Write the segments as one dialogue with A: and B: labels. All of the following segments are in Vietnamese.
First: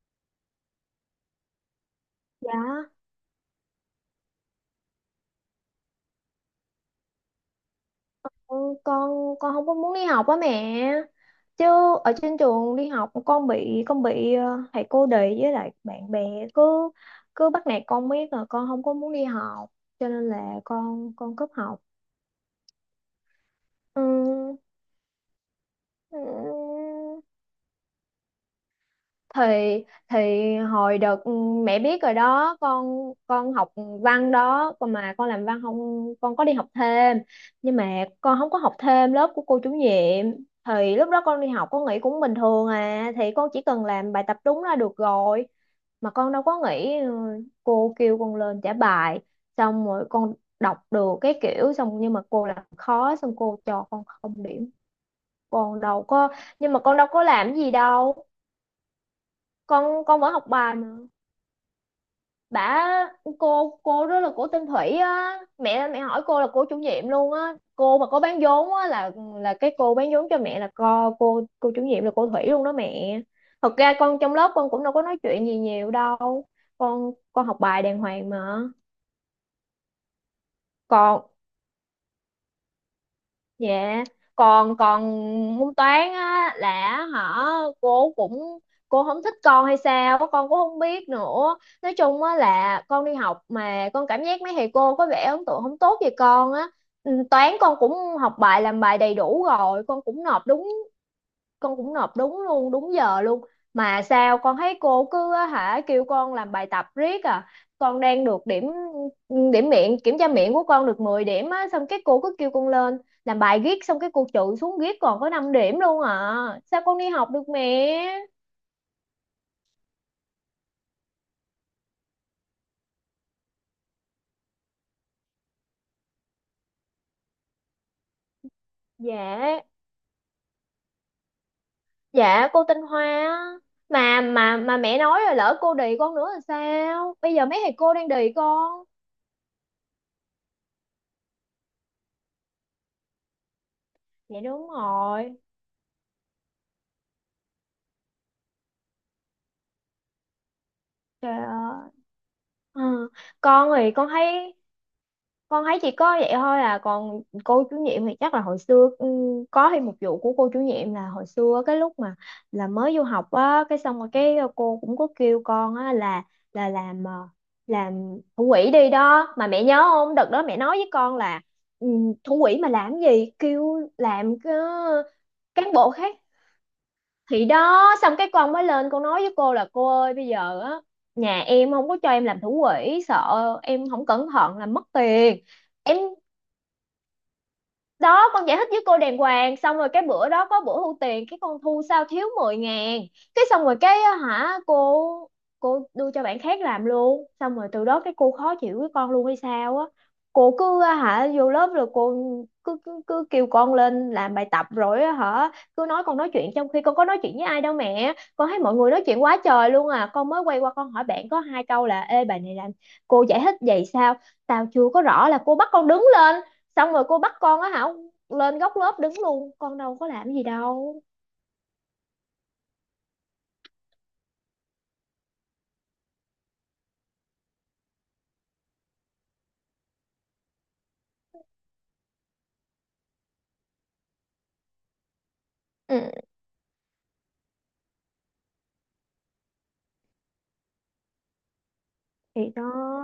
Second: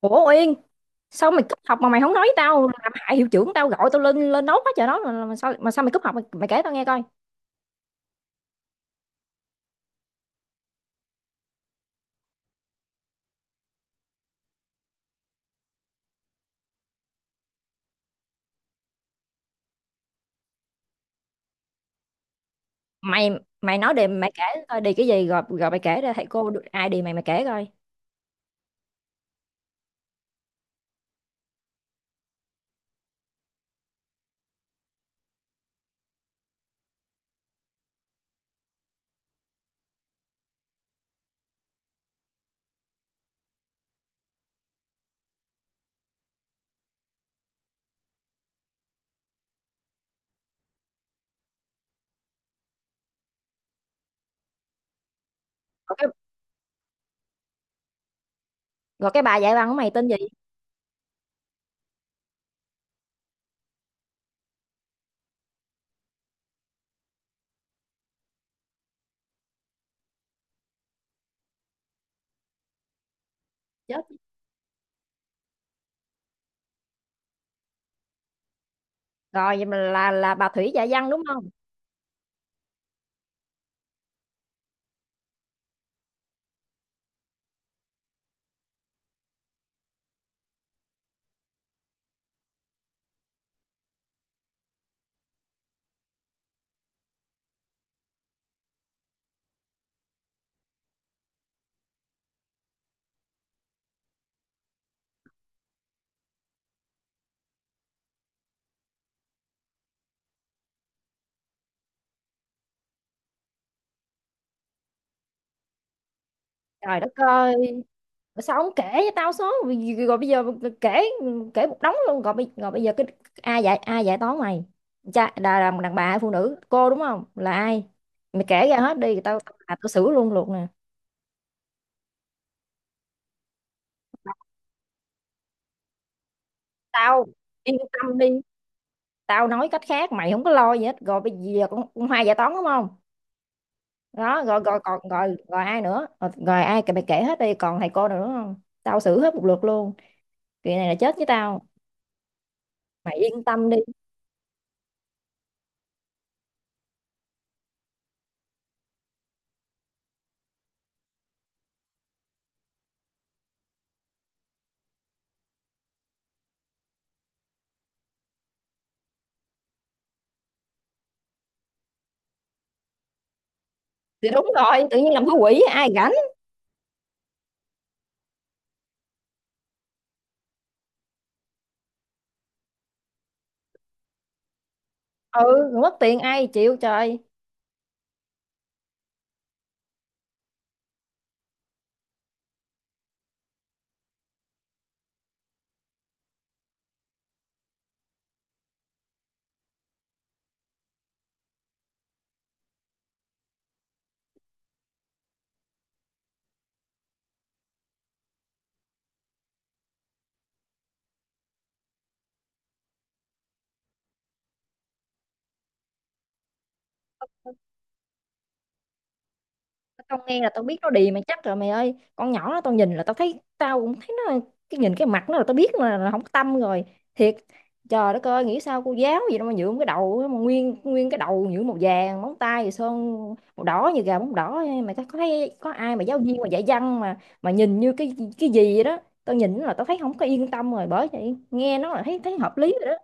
A: Ủa Uyên, sao mày cúp học mà mày không nói với tao?
B: Dạ,
A: Làm hại hiệu trưởng tao gọi tao lên lên nốt hết trời đó, mà sao mày cúp học mày, mày kể tao nghe coi.
B: ừ, con con không có muốn đi học á mẹ. Chứ ở trên trường đi học con bị thầy cô đì với lại bạn bè cứ cứ bắt nạt con biết là con không có muốn đi học cho nên là con cúp học.
A: Mày mày nói đi, mày kể
B: Ừ,
A: coi đề cái gì, rồi rồi mày kể ra thầy cô
B: ừ.
A: ai đi, mày mày kể coi.
B: thì thì hồi đợt mẹ biết rồi đó con học văn đó, còn mà con làm văn không, con có đi học thêm nhưng mà con không có học thêm lớp của cô chủ nhiệm, thì lúc đó con đi học con nghĩ cũng bình thường à, thì con chỉ cần làm bài tập đúng là được rồi mà con đâu có nghĩ cô kêu con lên trả bài, xong rồi con đọc được cái kiểu xong nhưng mà cô làm khó xong cô cho con không điểm. Con
A: Rồi
B: đâu
A: cái
B: có Nhưng mà con đâu có làm gì đâu,
A: rồi bà dạy văn của mày
B: con
A: tên gì?
B: con vẫn học bài mà. Bà cô cô đó là cổ tên Thủy á mẹ, mẹ hỏi cô là cô chủ nhiệm luôn á, cô mà có bán vốn á là cái cô bán vốn cho mẹ là co cô chủ nhiệm là cô Thủy luôn đó mẹ. Thật ra
A: Chết
B: con trong lớp con cũng đâu có nói chuyện gì nhiều đâu, con học bài đàng hoàng mà.
A: rồi, vậy mà là bà Thủy dạy văn đúng
B: Còn,
A: không?
B: Dạ, còn còn môn toán á là hả, cô cũng cô không thích con hay sao á, con cũng không biết nữa. Nói chung á là con đi học mà con cảm giác mấy thầy cô có vẻ ấn tượng không tốt về con á. Ừ, Toán con cũng học bài làm bài đầy đủ rồi, con cũng nộp đúng luôn đúng giờ luôn, mà sao con thấy cô cứ á hả kêu con làm bài tập riết à, con đang được điểm điểm miệng, kiểm tra miệng của con được 10 điểm á, xong cái cô cứ kêu con lên làm bài riết, xong cái cô trừ xuống riết còn có 5 điểm luôn à, sao con
A: Trời
B: đi
A: đất
B: học được
A: ơi,
B: mẹ.
A: sao ông kể cho tao số rồi? Rồi bây giờ kể kể một đống luôn rồi. Bây giờ cái, ai dạy toán mày? Cha là một đàn bà hay phụ nữ, cô đúng không, là ai? Mày kể ra hết đi, tao
B: Dạ
A: tao, tao xử luôn luôn nè.
B: dạ, cô tinh Hoa á. Mà mẹ nói rồi, lỡ cô đì con nữa là sao,
A: Tao
B: bây giờ mấy thầy
A: yên
B: cô đang
A: tâm đi,
B: đì con.
A: tao nói cách khác mày không có lo gì hết. Rồi bây giờ con hai dạy toán đúng không?
B: Dạ
A: Đó, rồi,
B: đúng
A: rồi còn rồi
B: rồi.
A: rồi ai nữa? Rồi ai, mày kể hết đi, còn thầy cô nào nữa không? Tao xử hết một lượt luôn. Chuyện này là chết với
B: Trời
A: tao.
B: ơi. Ừ.
A: Mày yên tâm
B: Con
A: đi.
B: thì con thấy chỉ có vậy thôi à, còn cô chủ nhiệm thì chắc là hồi xưa có thêm một vụ của cô chủ nhiệm là hồi xưa cái lúc mà là mới vô học á, cái xong rồi cái cô cũng có kêu con á là làm làm thủ quỹ đi đó mà, mẹ nhớ không, đợt đó mẹ nói với con là ừ, thủ quỹ mà làm cái gì, kêu
A: Thì
B: làm
A: đúng
B: cái
A: rồi, tự nhiên làm cái quỷ
B: cán
A: ai
B: bộ
A: rảnh.
B: khác, thì đó xong cái con mới lên con nói với cô là cô ơi bây giờ á, nhà em không có cho em làm thủ quỹ, sợ em không cẩn thận là mất tiền
A: Ừ, người mất
B: em.
A: tiền ai chịu trời.
B: Đó con giải thích với cô đàng hoàng, xong rồi cái bữa đó có bữa thu tiền, cái con thu sao thiếu 10.000, cái xong rồi cái á hả cô đưa cho bạn khác làm luôn, xong rồi từ đó cái cô khó chịu với con luôn hay sao á, cô cứ á hả vô lớp rồi cô cứ cứ, cứ kêu con lên làm bài tập, rồi á hả cứ nói con nói chuyện trong khi con có nói chuyện với ai đâu mẹ, con thấy mọi người nói chuyện quá trời luôn à, con mới quay qua con hỏi bạn có hai câu là ê bài này làm cô giải thích vậy sao tao chưa có rõ, là cô bắt con đứng lên, xong rồi cô bắt con á hả lên góc lớp đứng luôn, con đâu có
A: Tao
B: làm
A: nghe
B: gì
A: là tao biết nó
B: đâu.
A: đì mà, chắc rồi mày ơi. Con nhỏ nó, tao nhìn là tao thấy, tao cũng thấy nó, cái nhìn cái mặt nó là tao biết là không có tâm rồi. Thiệt. Trời đất ơi, nghĩ sao cô giáo gì đâu mà nhuộm cái đầu á, mà nguyên nguyên cái đầu nhuộm màu vàng, móng tay thì sơn màu đỏ như gà móng đỏ. Mày có thấy có ai mà giáo
B: Ừ
A: viên mà dạy văn mà nhìn như cái gì vậy đó? Tao nhìn là tao thấy không có yên tâm rồi, bởi vậy nghe nó là thấy thấy
B: thì
A: hợp
B: đó,
A: lý rồi đó.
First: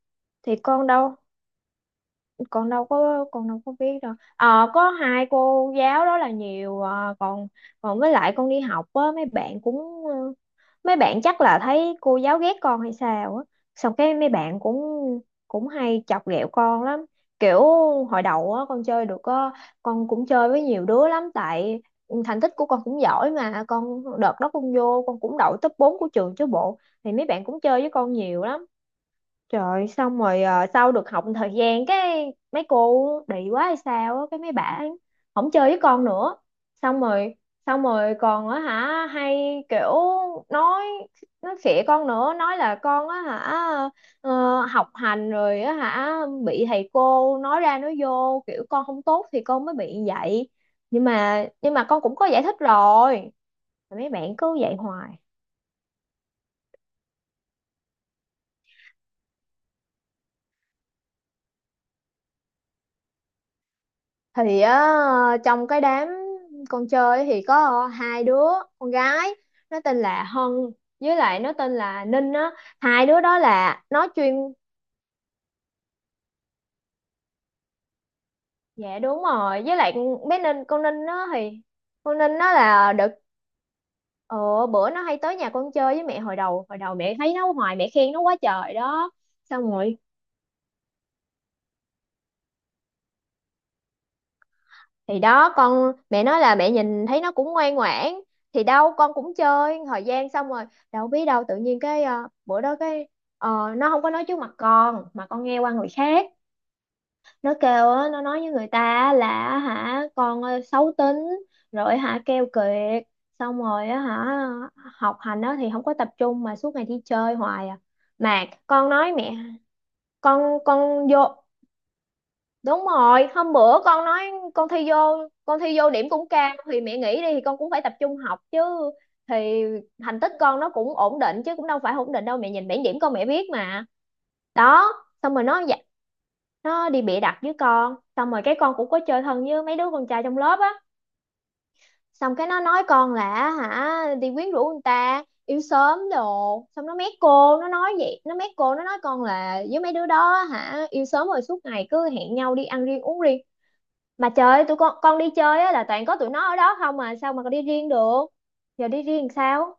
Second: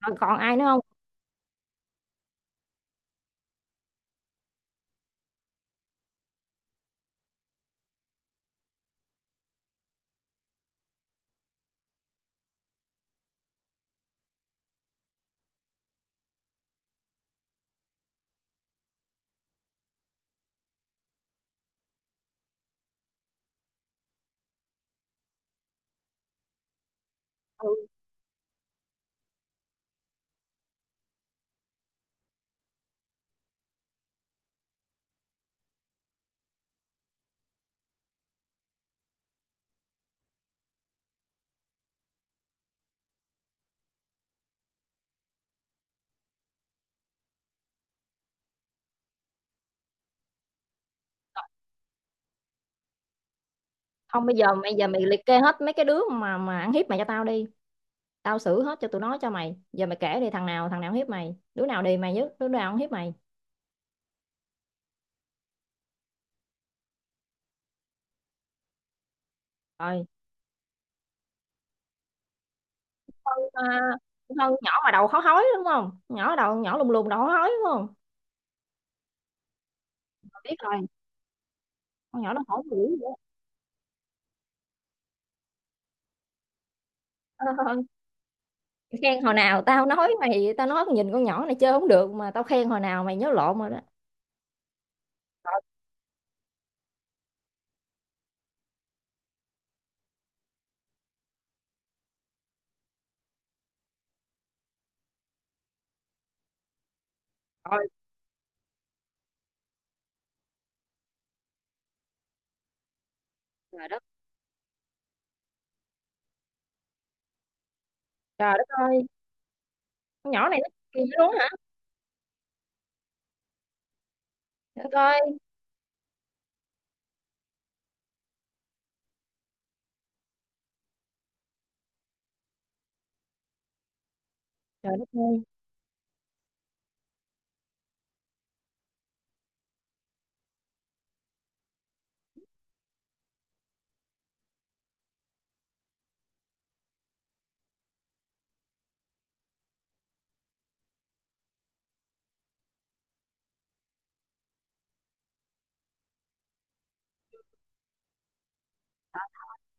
A: Rồi còn ai
B: thì
A: nữa không?
B: con đâu có biết đâu, có hai cô giáo đó là nhiều à, còn còn với lại con đi học á mấy bạn cũng mấy bạn chắc là thấy cô giáo ghét con hay sao á, xong cái mấy bạn cũng cũng hay chọc ghẹo con lắm, kiểu hồi đầu á con cũng chơi với nhiều đứa lắm, tại thành tích của con cũng giỏi mà, con đợt đó con vô con cũng đậu top 4 của trường chứ bộ, thì mấy bạn cũng
A: Ừ,
B: chơi với con nhiều lắm. Trời ơi, xong rồi sau được học một thời gian cái mấy cô đị quá hay sao á, cái mấy bả không chơi với con nữa. Xong rồi xong rồi còn á hả hay kiểu nói nói khịa con nữa, nói là con á hả ờ, học hành rồi á hả bị thầy cô nói ra nói vô, kiểu con không tốt thì con mới bị vậy. Nhưng mà con cũng có giải thích rồi. Mấy
A: không,
B: bạn
A: bây giờ
B: cứ
A: bây
B: vậy
A: giờ mày
B: hoài.
A: liệt kê hết mấy cái đứa mà ăn hiếp mày cho tao đi. Tao xử hết cho tụi nó cho mày. Giờ mày kể đi, thằng nào hiếp mày, đứa nào đì mày nhất, đứa nào không hiếp mày.
B: Thì á, trong cái đám con chơi ấy thì có hai đứa con gái, nó tên
A: Rồi.
B: là Hân với lại nó tên là Ninh á, hai đứa đó
A: À,
B: là nó chuyên.
A: con nhỏ mà đầu khó hói đúng không? Nhỏ đầu, nhỏ lùn lùn đầu khó hói đúng không?
B: Dạ đúng rồi, với lại bé
A: Rồi biết
B: Ninh,
A: rồi.
B: con
A: Con nhỏ
B: Ninh
A: nó
B: nó
A: khổ dữ
B: là đợt
A: vậy.
B: ờ, bữa nó hay tới nhà con chơi với mẹ, hồi đầu mẹ thấy nó
A: Ờ,
B: hoài mẹ khen nó quá trời đó.
A: khen hồi nào?
B: Xong
A: Tao
B: rồi
A: nói mày, tao nói nhìn con nhỏ này chơi không được, mà tao khen hồi nào, mày nhớ lộn rồi đó.
B: thì đó mẹ nói là mẹ nhìn thấy nó cũng ngoan ngoãn, thì đâu con cũng chơi thời gian, xong rồi đâu biết đâu tự nhiên cái bữa đó cái ờ, nó không có nói trước mặt con mà con nghe qua người khác, nó
A: Trời ơi,
B: kêu á, nó nói với người ta á là á hả con xấu tính rồi hả keo kiệt, xong
A: trời
B: rồi á
A: đất,
B: hả học hành á thì không có tập trung mà suốt ngày đi chơi hoài à. Mà
A: trời đất
B: con
A: ơi.
B: nói mẹ,
A: Con nhỏ này nó kỳ
B: con
A: dữ luôn
B: vô
A: hả?
B: đúng rồi hôm bữa con nói con
A: Để
B: thi vô
A: coi.
B: con thi vô điểm cũng cao, thì mẹ nghĩ đi thì con cũng phải tập trung học chứ, thì thành tích con nó cũng ổn định chứ, cũng đâu phải ổn định đâu, mẹ nhìn bảng điểm con mẹ biết mà
A: Trời
B: đó.
A: đất
B: Xong
A: ơi.
B: rồi nó đi bịa đặt với con, xong rồi cái con cũng có chơi thân với mấy đứa con trai trong lớp á, xong cái nó nói con là hả đi quyến rũ người ta yêu sớm đồ, xong nó mét cô, nó nói vậy, nó mét cô nó nói con là với mấy đứa đó hả yêu sớm rồi suốt ngày cứ hẹn nhau đi ăn riêng uống riêng. Mà trời ơi, tụi con đi chơi á là toàn có tụi nó ở đó không à, sao mà con đi riêng được, giờ đi riêng sao.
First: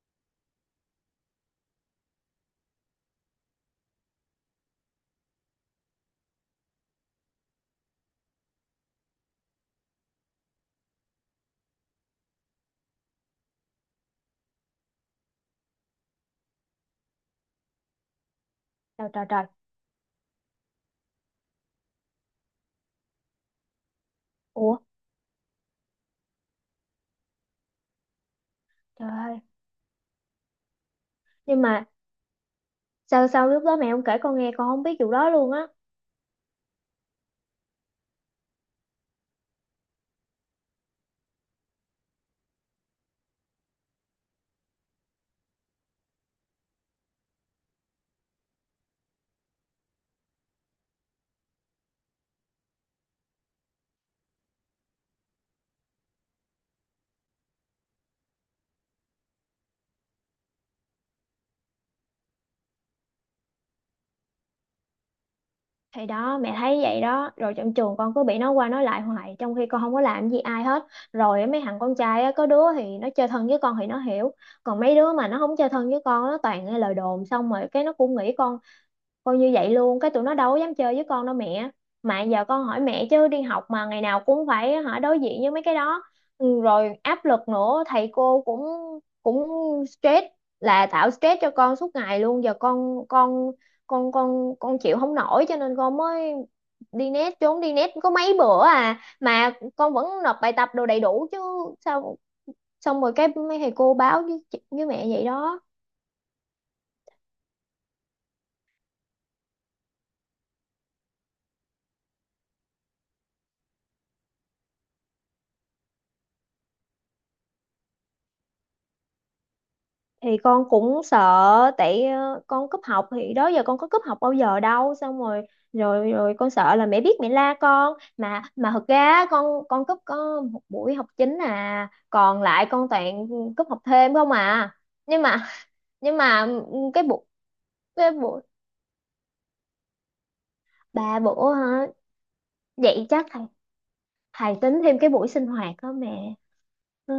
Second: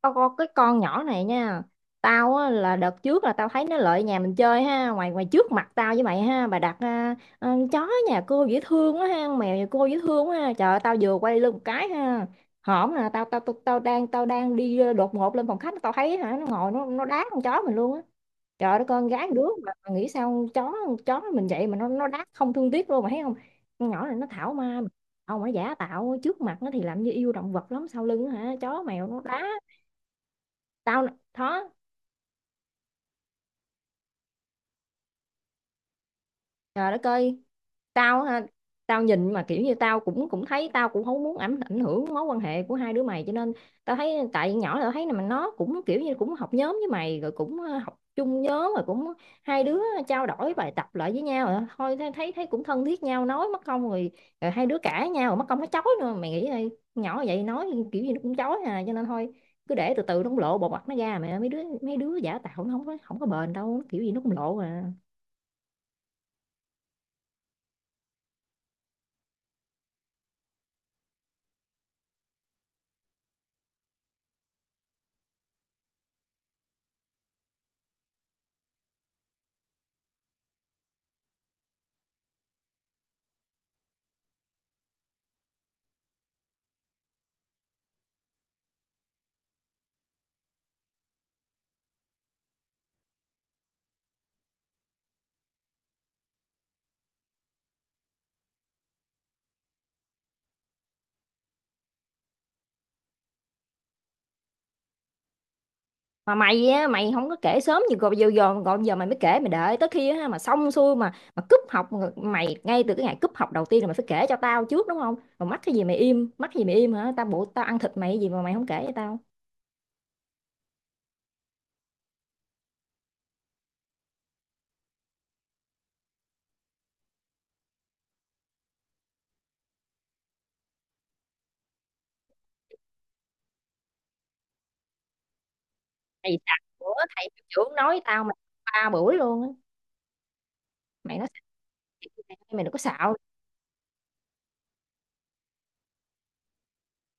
A: Tao có cái con nhỏ này nha. Tao á, là đợt trước là tao thấy nó lại nhà mình chơi ha. Ngoài ngoài trước mặt tao với mày ha, bà đặt à, chó nhà cô dễ thương quá ha, mèo nhà cô dễ thương quá ha. Trời ơi, tao vừa quay lưng một cái ha. Hổm nè tao, tao tao tao đang đi, đột ngột lên phòng khách. Tao thấy hả, nó ngồi nó đá con chó mình luôn á. Trời ơi, con
B: Trời trời
A: gái
B: trời.
A: đứa mà nghĩ sao, chó chó mình vậy mà nó đá không thương tiếc luôn, mà thấy không? Con nhỏ này nó thảo
B: Ủa
A: ma, ông ấy giả tạo, trước mặt nó thì làm như yêu động vật lắm, sau lưng hả, chó mèo
B: trời
A: nó
B: ơi,
A: đá. Tao
B: nhưng
A: nó.
B: mà sao sao lúc đó mẹ không kể con nghe, con không biết vụ đó luôn á.
A: Trời đất ơi. Tao ha, tao nhìn mà kiểu như tao cũng cũng thấy, tao cũng không muốn ảnh ảnh hưởng mối quan hệ của hai đứa mày, cho nên tao thấy tại nhỏ là tao thấy là mà nó cũng kiểu như cũng học nhóm với mày, rồi cũng học chung nhóm, rồi cũng hai đứa trao đổi bài tập lại với nhau, rồi thôi, thấy thấy thấy cũng thân thiết nhau, nói mất công, rồi rồi hai đứa cãi nhau rồi mất công nó chói nữa, mày nghĩ coi, nhỏ vậy nói kiểu gì nó cũng chói à, cho nên thôi cứ để từ từ nó cũng lộ bộ mặt nó ra mẹ. Mấy đứa giả tạo nó không có bền đâu, nó kiểu gì nó cũng lộ à.
B: Thì đó mẹ thấy vậy đó, rồi trong trường con cứ bị nói qua nói lại hoài trong khi con không có làm gì ai hết, rồi á, mấy thằng con trai á có đứa thì nó chơi thân với con thì nó hiểu, còn mấy đứa mà nó không chơi thân với con nó toàn nghe lời đồn, xong rồi cái nó cũng nghĩ con coi như vậy luôn, cái tụi nó đâu có dám chơi với con đâu mẹ. Mà giờ con hỏi mẹ chứ đi học mà ngày nào cũng phải hả đối diện với mấy cái đó. Ừ, rồi áp lực nữa, thầy cô cũng cũng stress, là tạo stress cho con suốt ngày luôn. Giờ con chịu không nổi cho nên con mới đi net, trốn đi net có mấy bữa à, mà con vẫn nộp bài tập đồ đầy đủ chứ sao, xong rồi cái mấy thầy cô báo với với mẹ vậy đó.
A: Mà mày á, mày không có kể sớm gì, còn giờ giờ còn giờ mày mới kể, mày đợi tới khi á, mà xong xuôi mà cúp học mày. Ngay từ cái ngày cúp học đầu tiên là mày phải kể cho tao trước đúng không? Mà mắc cái gì mày im, mắc cái gì mày im hả, tao bộ tao ăn thịt mày, cái gì mà mày không kể cho tao?
B: Thì con cũng sợ tại con cúp học, thì đó giờ con có cúp học bao giờ đâu, xong rồi rồi rồi con sợ là mẹ biết mẹ la con, mà thật ra á, con cúp có một buổi học chính à, còn lại con toàn cúp học thêm không à. nhưng mà nhưng
A: Thầy
B: mà
A: đặt bữa,
B: cái buổi,
A: thầy hiệu trưởng nói
B: cái
A: tao mày
B: buổi
A: ba buổi luôn á. Mày
B: ba
A: nói,
B: bữa hả?
A: mày đừng có
B: Vậy
A: xạo.
B: chắc thầy thầy tính thêm cái buổi sinh hoạt đó mẹ. Ờ.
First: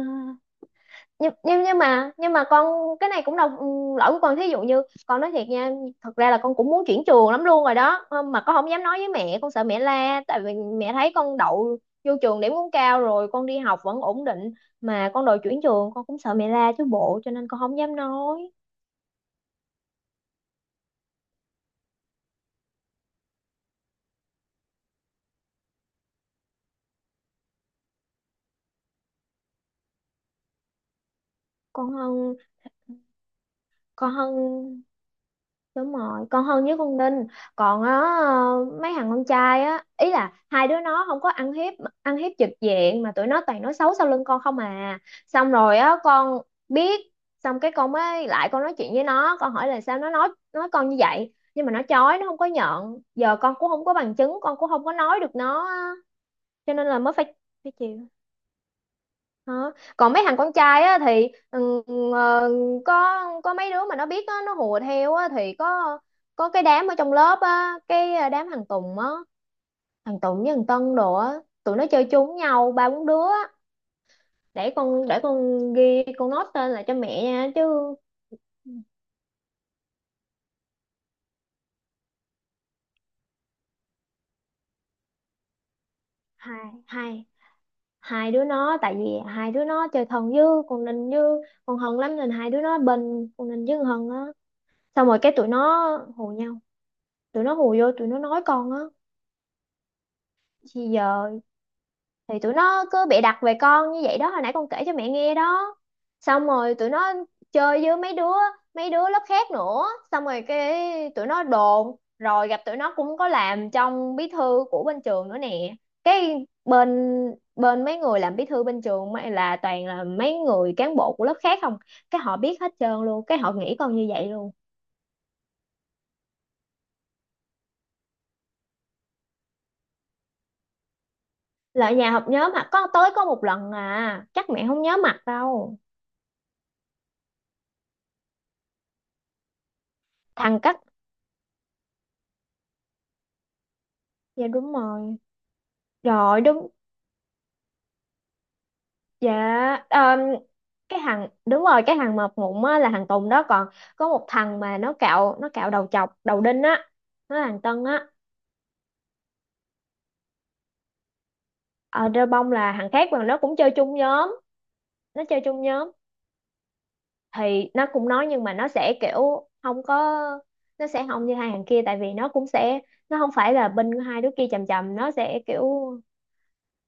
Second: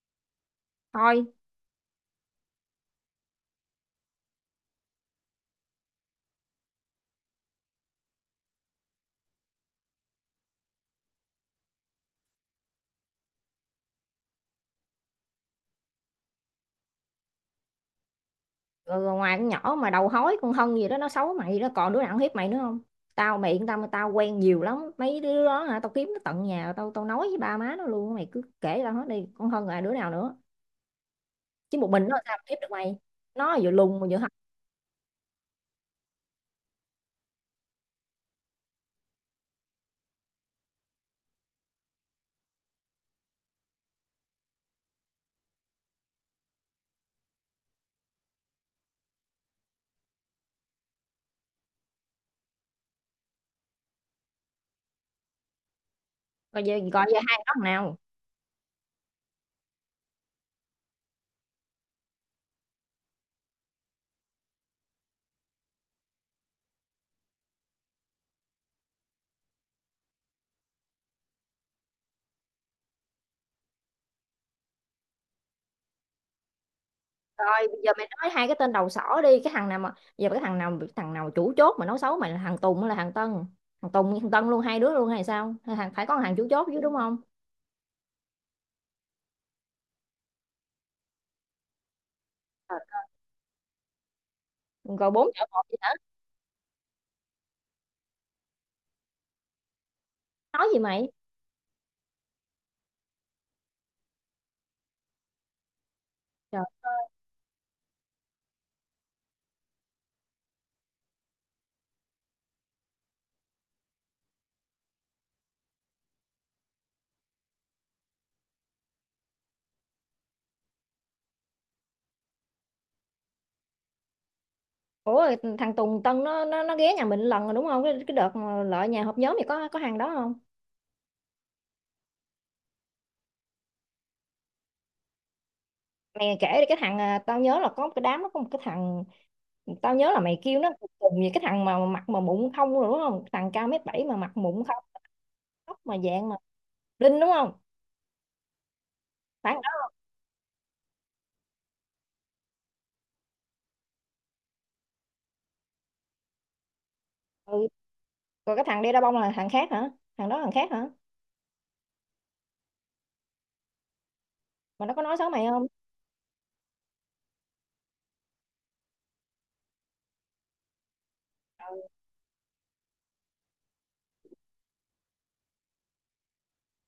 A: Thôi.
B: Nhưng mà con cái này cũng đâu lỗi của con, thí dụ như con nói thiệt nha, thật ra là con cũng muốn chuyển trường lắm luôn rồi đó. Mà con không dám nói với mẹ, con sợ mẹ la tại vì mẹ thấy con đậu vô trường điểm cũng cao rồi, con đi học vẫn ổn định mà con đòi chuyển trường, con cũng sợ mẹ la chứ bộ, cho nên con không dám nói.
A: Rồi ngoài con nhỏ mà đầu hói con Hân gì đó nó xấu mày đó, còn đứa nào nó hiếp mày nữa không? Tao, mày yên tâm, tao quen nhiều lắm mấy đứa đó hả, tao kiếm nó tận nhà, tao tao nói với ba má nó luôn. Mày cứ kể tao hết đi, con Hân là đứa nào nữa? Chứ một
B: con
A: mình nó sao
B: hân
A: mà hiếp được mày, nó vừa lùn mà
B: con
A: vừa hân.
B: hân Đúng rồi, con Hân với con Đinh. Còn á, mấy thằng con trai á, ý là hai đứa nó không có ăn hiếp, ăn hiếp trực diện mà tụi nó toàn nói xấu sau lưng con không à. Xong rồi á con biết, xong cái con mới lại con nói chuyện với nó, con hỏi là sao nó nói con như vậy, nhưng mà nó chối, nó không có nhận. Giờ con cũng không có bằng chứng, con cũng không có nói được nó á.
A: coi
B: Cho
A: giờ
B: nên là
A: coi
B: mới
A: giờ
B: phải,
A: hai nó thằng
B: phải
A: nào?
B: chịu. Đó. Còn mấy thằng con trai á thì ờ, có có mấy đứa mà nó biết á, nó hùa theo á thì có cái đám ở trong lớp á, đám thằng Tùng á, thằng Tùng với thằng Tân đồ á, tụi nó chơi chung với nhau ba bốn đứa á. Để con ghi con nốt tên lại cho mẹ nha
A: Coi bây giờ
B: chứ.
A: mày nói hai cái tên đầu sỏ đi, cái thằng nào mà giờ, cái thằng nào chủ chốt mà nói xấu mày, là thằng Tùng hay là thằng Tân? Thằng Tùng với thằng Tân luôn, hai đứa luôn hay sao? Hay thằng, phải có thằng chủ
B: hai
A: chốt chứ đúng không?
B: hai hai đứa nó, tại vì hai đứa nó chơi thân với con Ninh với con Hân lắm nên hai đứa
A: Ờ.
B: nó bên con Ninh với con Hân á. Xong
A: Rồi
B: rồi
A: bốn
B: cái
A: vợ
B: tụi
A: một gì
B: nó
A: nữa?
B: hù nhau, tụi nó hù vô, tụi nó nói con á.
A: Nói gì
B: Thì
A: mày?
B: giờ thì tụi nó cứ bịa đặt về con như vậy đó, hồi nãy con kể cho mẹ nghe đó, xong rồi tụi nó chơi với mấy đứa lớp khác nữa, xong rồi cái tụi nó đồn, rồi gặp tụi nó cũng có làm trong bí thư của bên trường nữa nè, cái bên bên mấy người làm bí thư bên trường, là toàn là mấy người cán bộ của lớp khác không, cái họ biết hết trơn luôn, cái họ nghĩ con như vậy luôn.
A: Ủa, thằng Tùng Tân nó ghé nhà mình lần rồi đúng không? Cái đợt mà lợi nhà họp nhóm thì có hàng đó không?
B: Là nhà họp nhóm mà có tới có một lần à, chắc mẹ không nhớ mặt đâu.
A: Mày kể đi cái thằng, à, tao nhớ là có một cái đám nó có một cái thằng, tao nhớ là mày kêu
B: Thằng
A: nó
B: cắt,
A: cùng cùng gì, cái thằng mà mặt mà mụn không rồi đúng không, thằng cao mét bảy mà mặt
B: dạ
A: mụn
B: đúng
A: không?
B: rồi,
A: Tóc mà dạng mà
B: rồi đúng.
A: linh đúng không,
B: Dạ,
A: phải thằng đó?
B: cái thằng đúng rồi, cái thằng mập mụn á là thằng Tùng đó, còn có một thằng mà nó cạo đầu, chọc đầu đinh á, nó là thằng
A: Ừ.
B: Tân á.
A: Còn cái thằng đeo đa bông là thằng khác hả? Thằng đó thằng khác hả?
B: Ở Rêu Bông là thằng khác mà nó cũng chơi chung nhóm,
A: Mà nó có nói
B: nó
A: xấu
B: chơi
A: mày
B: chung
A: không?
B: nhóm thì nó cũng nói, nhưng mà nó sẽ kiểu không có, nó sẽ không như hai thằng kia, tại vì nó cũng sẽ, nó không phải là bên hai đứa kia chầm chầm, nó sẽ kiểu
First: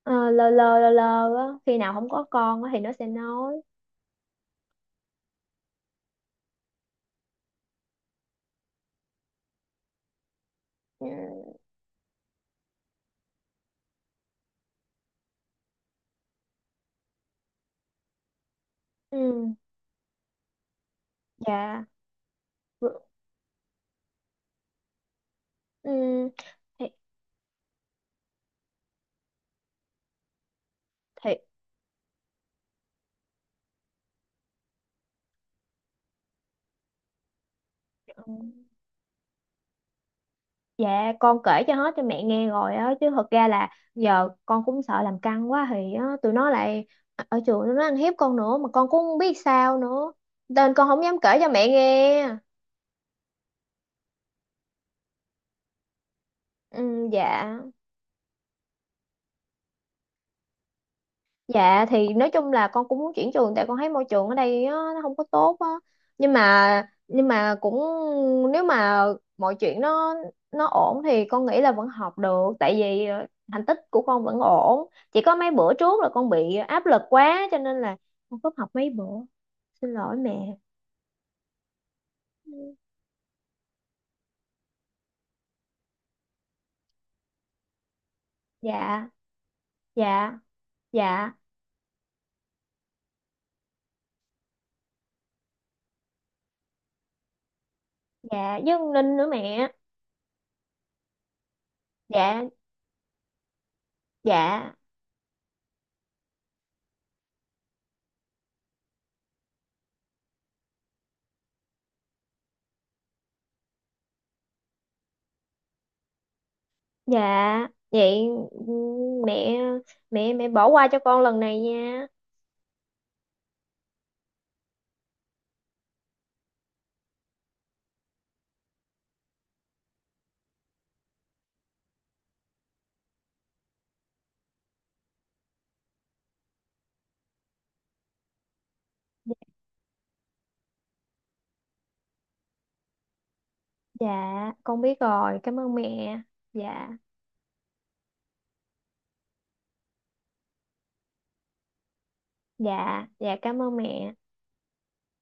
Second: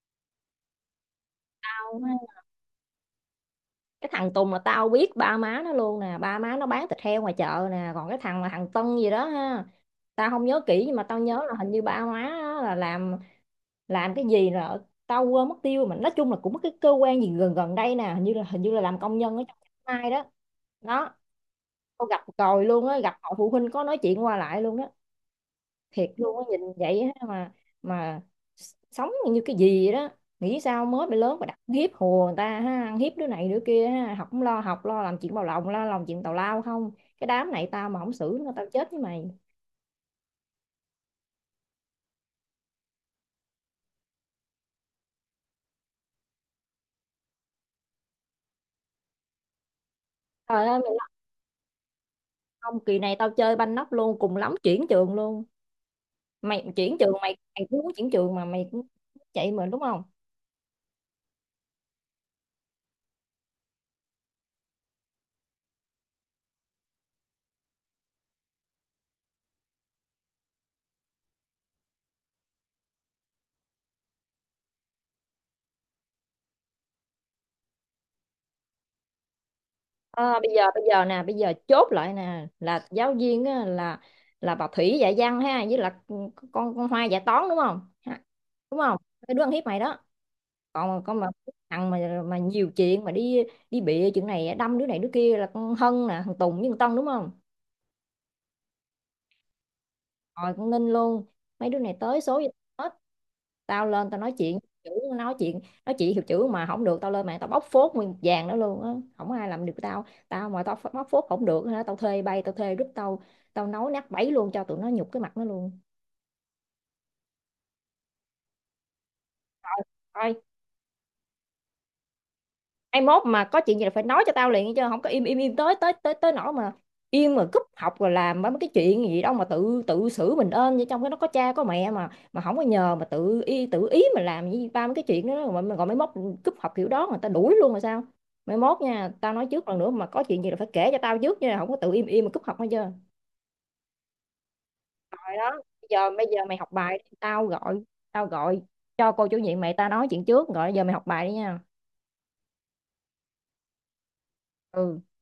B: ờ, lơ lơ á, khi nào không có
A: Không.
B: con á thì nó sẽ nói.
A: Cái thằng Tùng là tao biết ba má nó luôn nè, ba má nó bán thịt heo ngoài chợ nè. Còn cái thằng mà thằng Tân gì đó ha, tao không nhớ kỹ nhưng mà tao
B: Ừ,
A: nhớ là hình như ba má á là làm cái gì rồi tao quên mất tiêu, mà nói chung là cũng có cái cơ quan gì gần gần đây nè, hình như là làm công nhân ở
B: ừ,
A: trong mai đó đó.
B: dạ.
A: Tao gặp rồi
B: Ừ,
A: luôn á, gặp họ phụ huynh có nói chuyện qua lại luôn đó.
B: ừ.
A: Thiệt luôn á, nhìn
B: thì,
A: vậy á mà, mà sống như cái gì vậy đó. Nghĩ sao mới bị
B: thì
A: lớn mà đặt hiếp hùa người ta ha, ăn hiếp đứa này đứa kia ha, học không lo học, lo làm chuyện bào lộng, lo làm chuyện tào lao không. Cái đám này tao mà không xử nó
B: Ừ.
A: tao chết với mày.
B: Dạ con kể cho hết cho mẹ nghe rồi á, chứ thật ra là giờ con cũng sợ làm căng quá thì á, tụi nó lại ở trường tụi nó ăn hiếp con nữa mà con cũng không biết sao nữa,
A: Trời
B: nên
A: ơi
B: con
A: mày
B: không
A: lo.
B: dám kể cho mẹ nghe.
A: Không, kỳ này tao chơi banh nóc luôn, cùng lắm chuyển trường luôn. Mày chuyển
B: Ừ,
A: trường, mày
B: dạ.
A: mày cũng muốn chuyển trường mà mày cũng chạy mình đúng không?
B: Dạ thì nói chung là con cũng muốn chuyển trường, tại con thấy môi trường ở đây á, nó không có tốt á. Nhưng mà nhưng mà cũng, nếu mà mọi chuyện nó ổn thì con nghĩ là vẫn học được, tại vì thành tích của con vẫn ổn. Chỉ có mấy bữa trước là con bị áp lực quá cho nên là con cúp học mấy bữa. Xin lỗi
A: Ờ,
B: mẹ.
A: bây giờ nè bây giờ chốt lại nè, là giáo viên á, là bà Thủy dạy văn ha, với là con Hoa dạy toán đúng không? Ha, đúng không,
B: Dạ,
A: cái đứa ăn hiếp mày đó.
B: dạ,
A: Còn con mà
B: dạ,
A: thằng mà nhiều chuyện mà đi đi bịa chuyện này đâm đứa này đứa kia là con Hân nè, thằng Tùng với thằng Tân đúng không?
B: dạ với con Linh nữa mẹ.
A: Rồi con Ninh luôn. Mấy đứa này tới số
B: Dạ,
A: với hết. Tao lên tao nói chuyện
B: dạ,
A: chữ, nói chuyện nói chuyện hiệu chữ mà không được, tao lên mạng tao bóc phốt nguyên một vàng đó luôn á. Không ai làm được tao, tao mà tao bóc phốt không được hả, tao thuê bay, tao thuê group, tao tao nấu nát bấy luôn cho tụi nó nhục cái mặt nó luôn.
B: dạ. Vậy ừ, mẹ mẹ
A: Thôi,
B: mẹ bỏ qua cho con lần này nha.
A: ai mốt mà có chuyện gì là phải nói cho tao liền, chứ không có im im im tới tới tới tới nỗi mà im mà cúp học rồi làm mấy cái chuyện gì đâu mà tự tự xử mình ơn như trong cái nó, có cha có mẹ mà không có nhờ mà tự ý mà làm như ba mấy cái chuyện đó mà gọi mấy mốt cúp học kiểu đó mà tao đuổi luôn rồi sao? Mấy mốt nha, tao
B: Dạ,
A: nói trước, lần nữa mà có chuyện gì là phải kể cho tao trước nha, không có tự im im mà cúp học. Hết chưa?
B: dạ, con biết
A: Rồi
B: rồi,
A: đó,
B: cảm ơn
A: bây giờ
B: mẹ.
A: mày học
B: Dạ,
A: bài đi, tao gọi cho cô chủ nhiệm mày, tao nói chuyện trước rồi, giờ mày học bài đi nha.
B: dạ, dạ cảm ơn mẹ.
A: Ừ.